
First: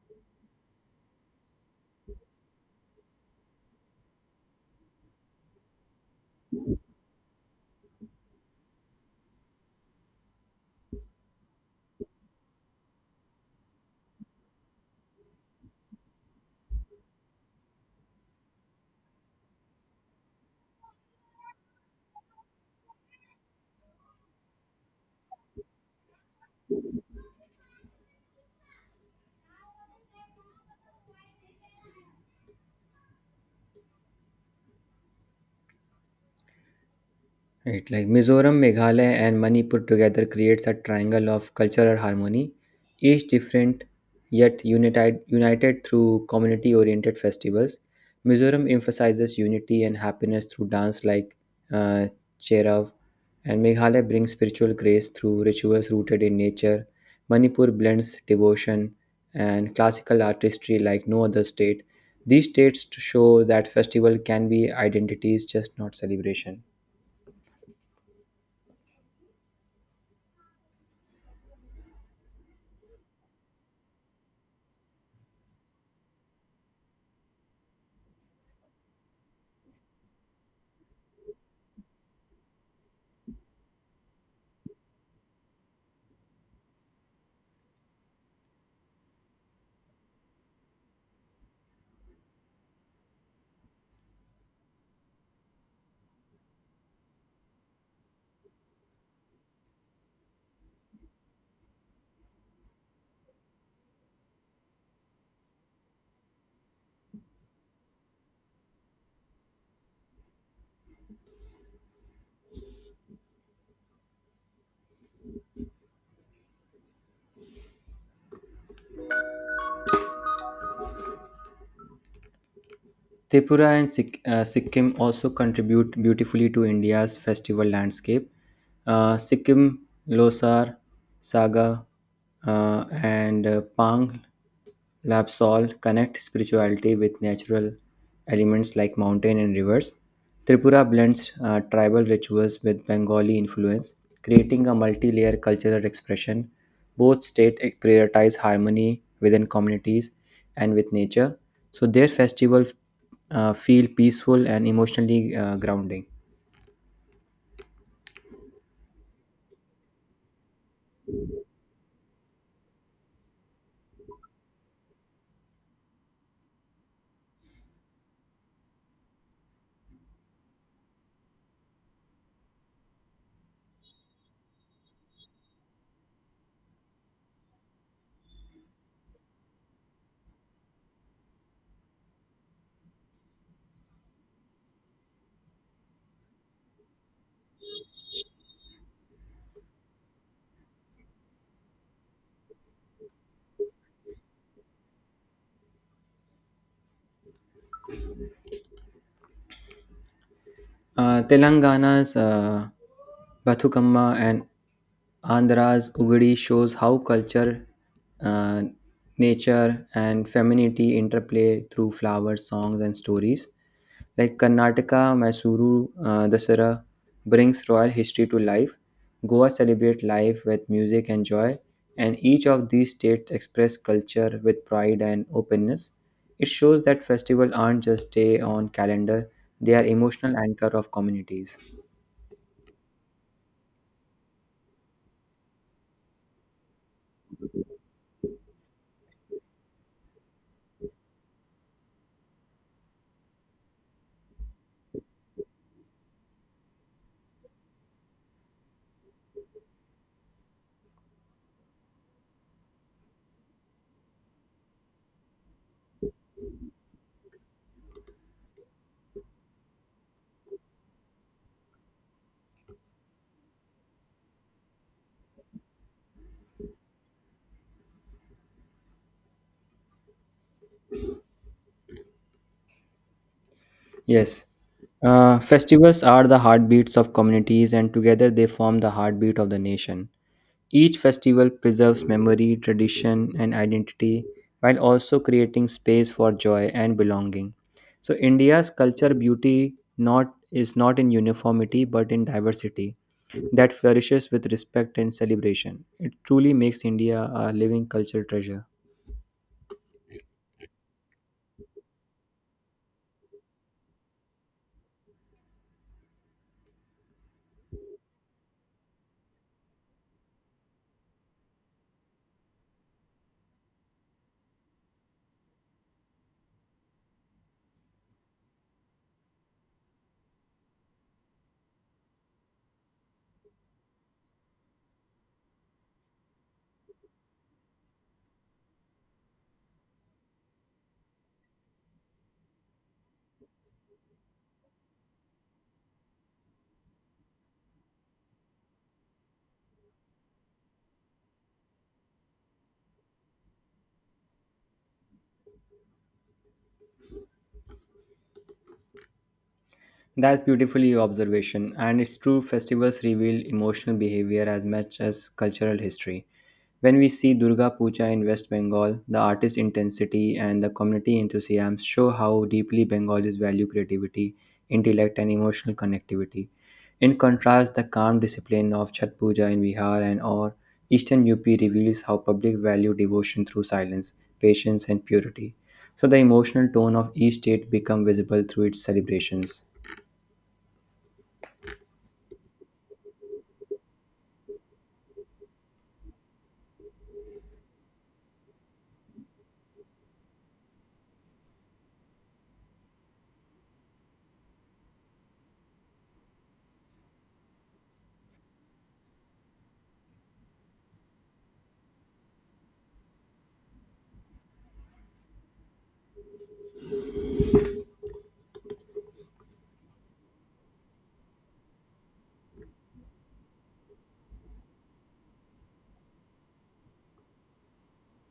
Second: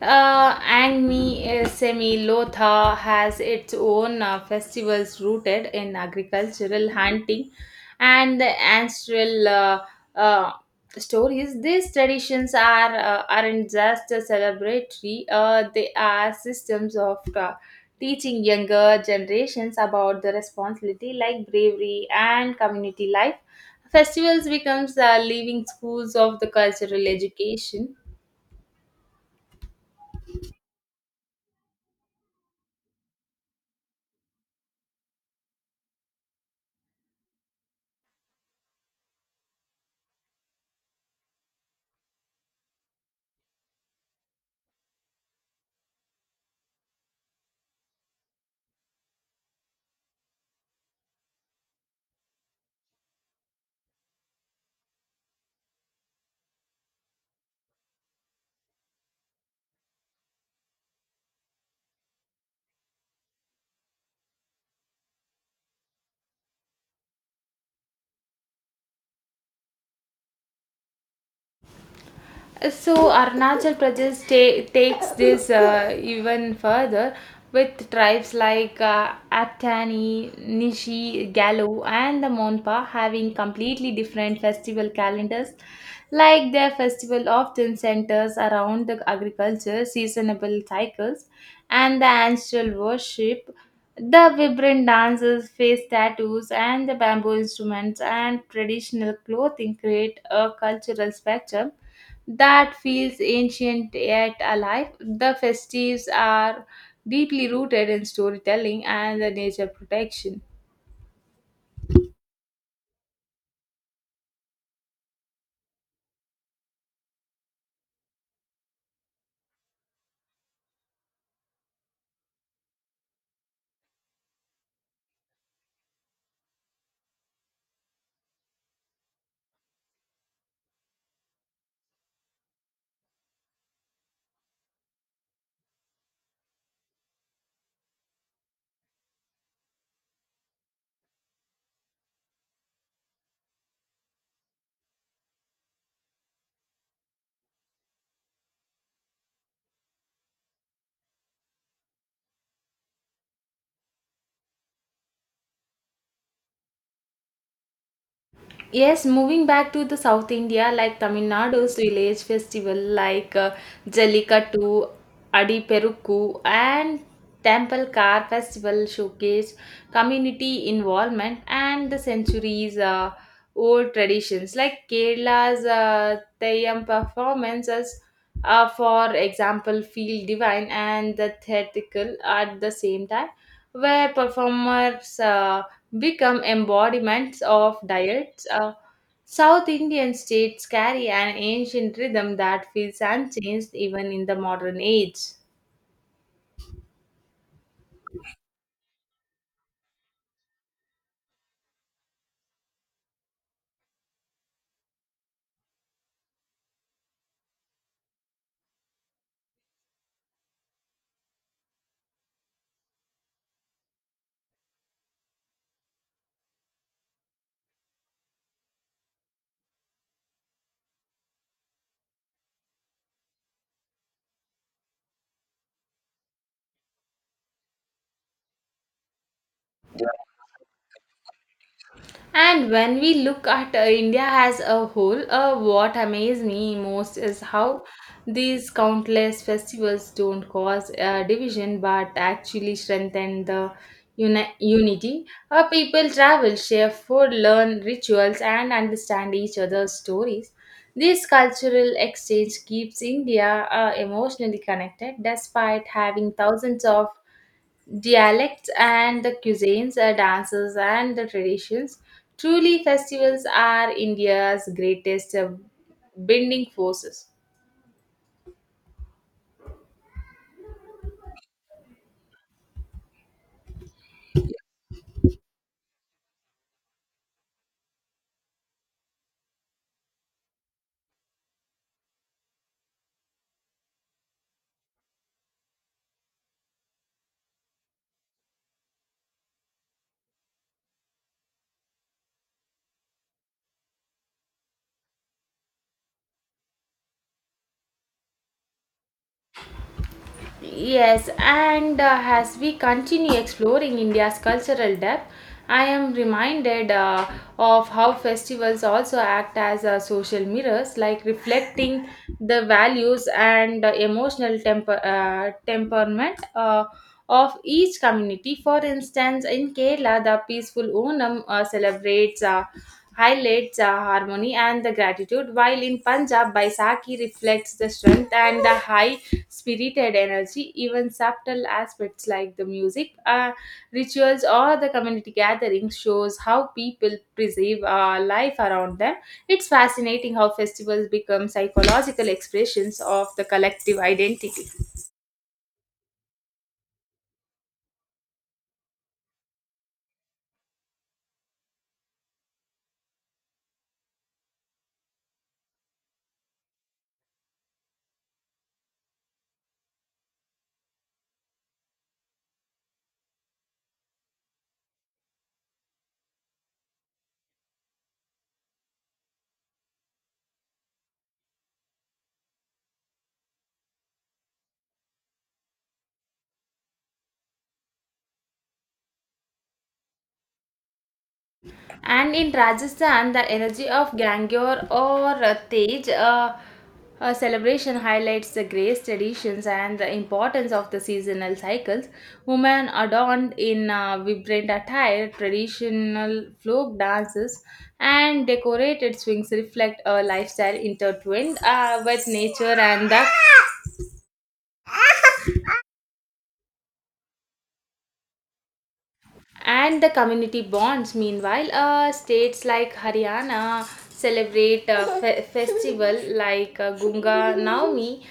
A: Angmi Semi Lotha has its own festivals rooted in agricultural hunting and the ancestral uh, stories. These traditions aren't just celebratory; they are systems of teaching younger generations about the responsibility like bravery and community life. Festivals becomes the living schools of the cultural education.
B: Right, like Mizoram, Meghalaya, and Manipur together creates a triangle of cultural harmony, each different yet united through community oriented festivals. Mizoram emphasizes unity and happiness through dance like uh, Cherav, and Meghalaya brings spiritual grace through rituals rooted in nature. Manipur blends devotion and classical artistry like no other state. These states to show that festival can be identities, just not celebration.
A: So Arunachal Pradesh takes this even further with tribes like Attani, Nishi, Galo, and the Monpa having completely different festival calendars. Like their festival often centers around the agriculture, seasonable cycles, and the ancestral worship. The vibrant dances, face tattoos, and the bamboo instruments and traditional clothing create a cultural spectrum that feels ancient yet alive. The festives are deeply rooted in storytelling and the nature protection.
B: Tripura and Sikkim also contribute beautifully to India's festival landscape. Sikkim, Losar, Saga, and Pang Lapsol connect spirituality with natural elements like mountain and rivers. Tripura blends tribal rituals with Bengali influence, creating a multi layer cultural expression. Both states eh, prioritize harmony within communities and with nature, so their festival feel peaceful and emotionally grounding.
A: Yes, moving back to the South India, like Tamil Nadu's village festival, like Jallikattu, Adiperukku, and Temple Car Festival showcase community involvement and the centuries old traditions. Like Kerala's Theyyam performances, for example, feel divine and the theatrical at the same time, where performers become embodiments of diets. South Indian states carry an ancient rhythm that feels unchanged even in the modern age.
B: Telangana's Bathukamma and Andhra's Ugadi shows how culture, uh, nature, and femininity interplay through flowers, songs, and stories. Like Karnataka, Mysuru, Dasara brings royal history to life. Goa celebrate life with music and joy, and each of these states express culture with pride and openness. It shows that festivals aren't just day on calendar, they are emotional anchor of communities.
A: And when we look at India as a whole, what amazes me most is how these countless festivals don't cause division but actually strengthen the unity. Our people travel, share food, learn rituals, and understand each other's stories. This cultural exchange keeps India emotionally connected despite having thousands of dialects and the cuisines, dances and the traditions. Truly, festivals are India's greatest binding forces.
B: Yes, festivals are the heartbeats of communities, and together they form the heartbeat of the nation. Each festival preserves memory, tradition, and identity while also creating space for joy and belonging. So, India's culture beauty not is not in uniformity but in diversity that flourishes with respect and celebration. It truly makes India a living cultural treasure.
A: Yes, and as we continue exploring India's cultural depth, I am reminded of how festivals also act as social mirrors, like reflecting the values and emotional temperament of each community. For instance, in Kerala, the peaceful Onam celebrates. Highlights harmony and the gratitude while in punjab baisakhi reflects the strength and the high spirited energy. Even subtle aspects like the music, rituals, or the community gatherings shows how people perceive life around them. It's fascinating how festivals become psychological expressions of the collective identity.
B: That's beautifully observation, and it's true festivals reveal emotional behavior as much as cultural history. When we see Durga Puja in West Bengal, the artist intensity and the community enthusiasm show how deeply Bengalis value creativity, intellect, and emotional connectivity. In contrast, the calm discipline of Chhat Puja in Bihar and or Eastern UP reveals how public value devotion through silence, patience, and purity. So the emotional tone of each state become visible through its celebrations.
A: And in Rajasthan, the energy of Gangor or Tej celebration highlights the grace traditions and the importance of the seasonal cycles. Women adorned in vibrant attire, traditional folk dances, and decorated swings reflect a lifestyle intertwined with nature and the and the community bonds. Meanwhile, states like Haryana celebrate a festival like Gunga Naumi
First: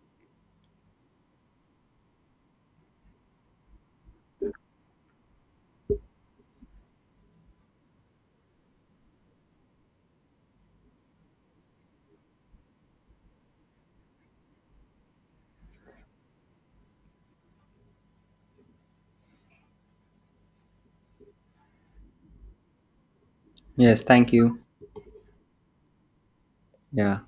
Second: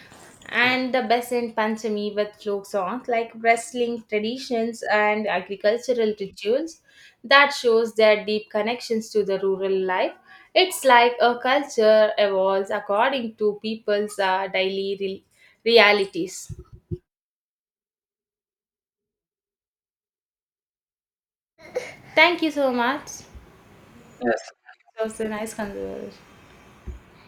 A: and the Basant Panchami with folk songs like wrestling traditions and agricultural rituals that shows their deep connections to the rural life. It's like a culture evolves according to people's daily realities. Thank you so much.
B: Yes, thank you.
A: It was a nice conversation.
B: Yeah.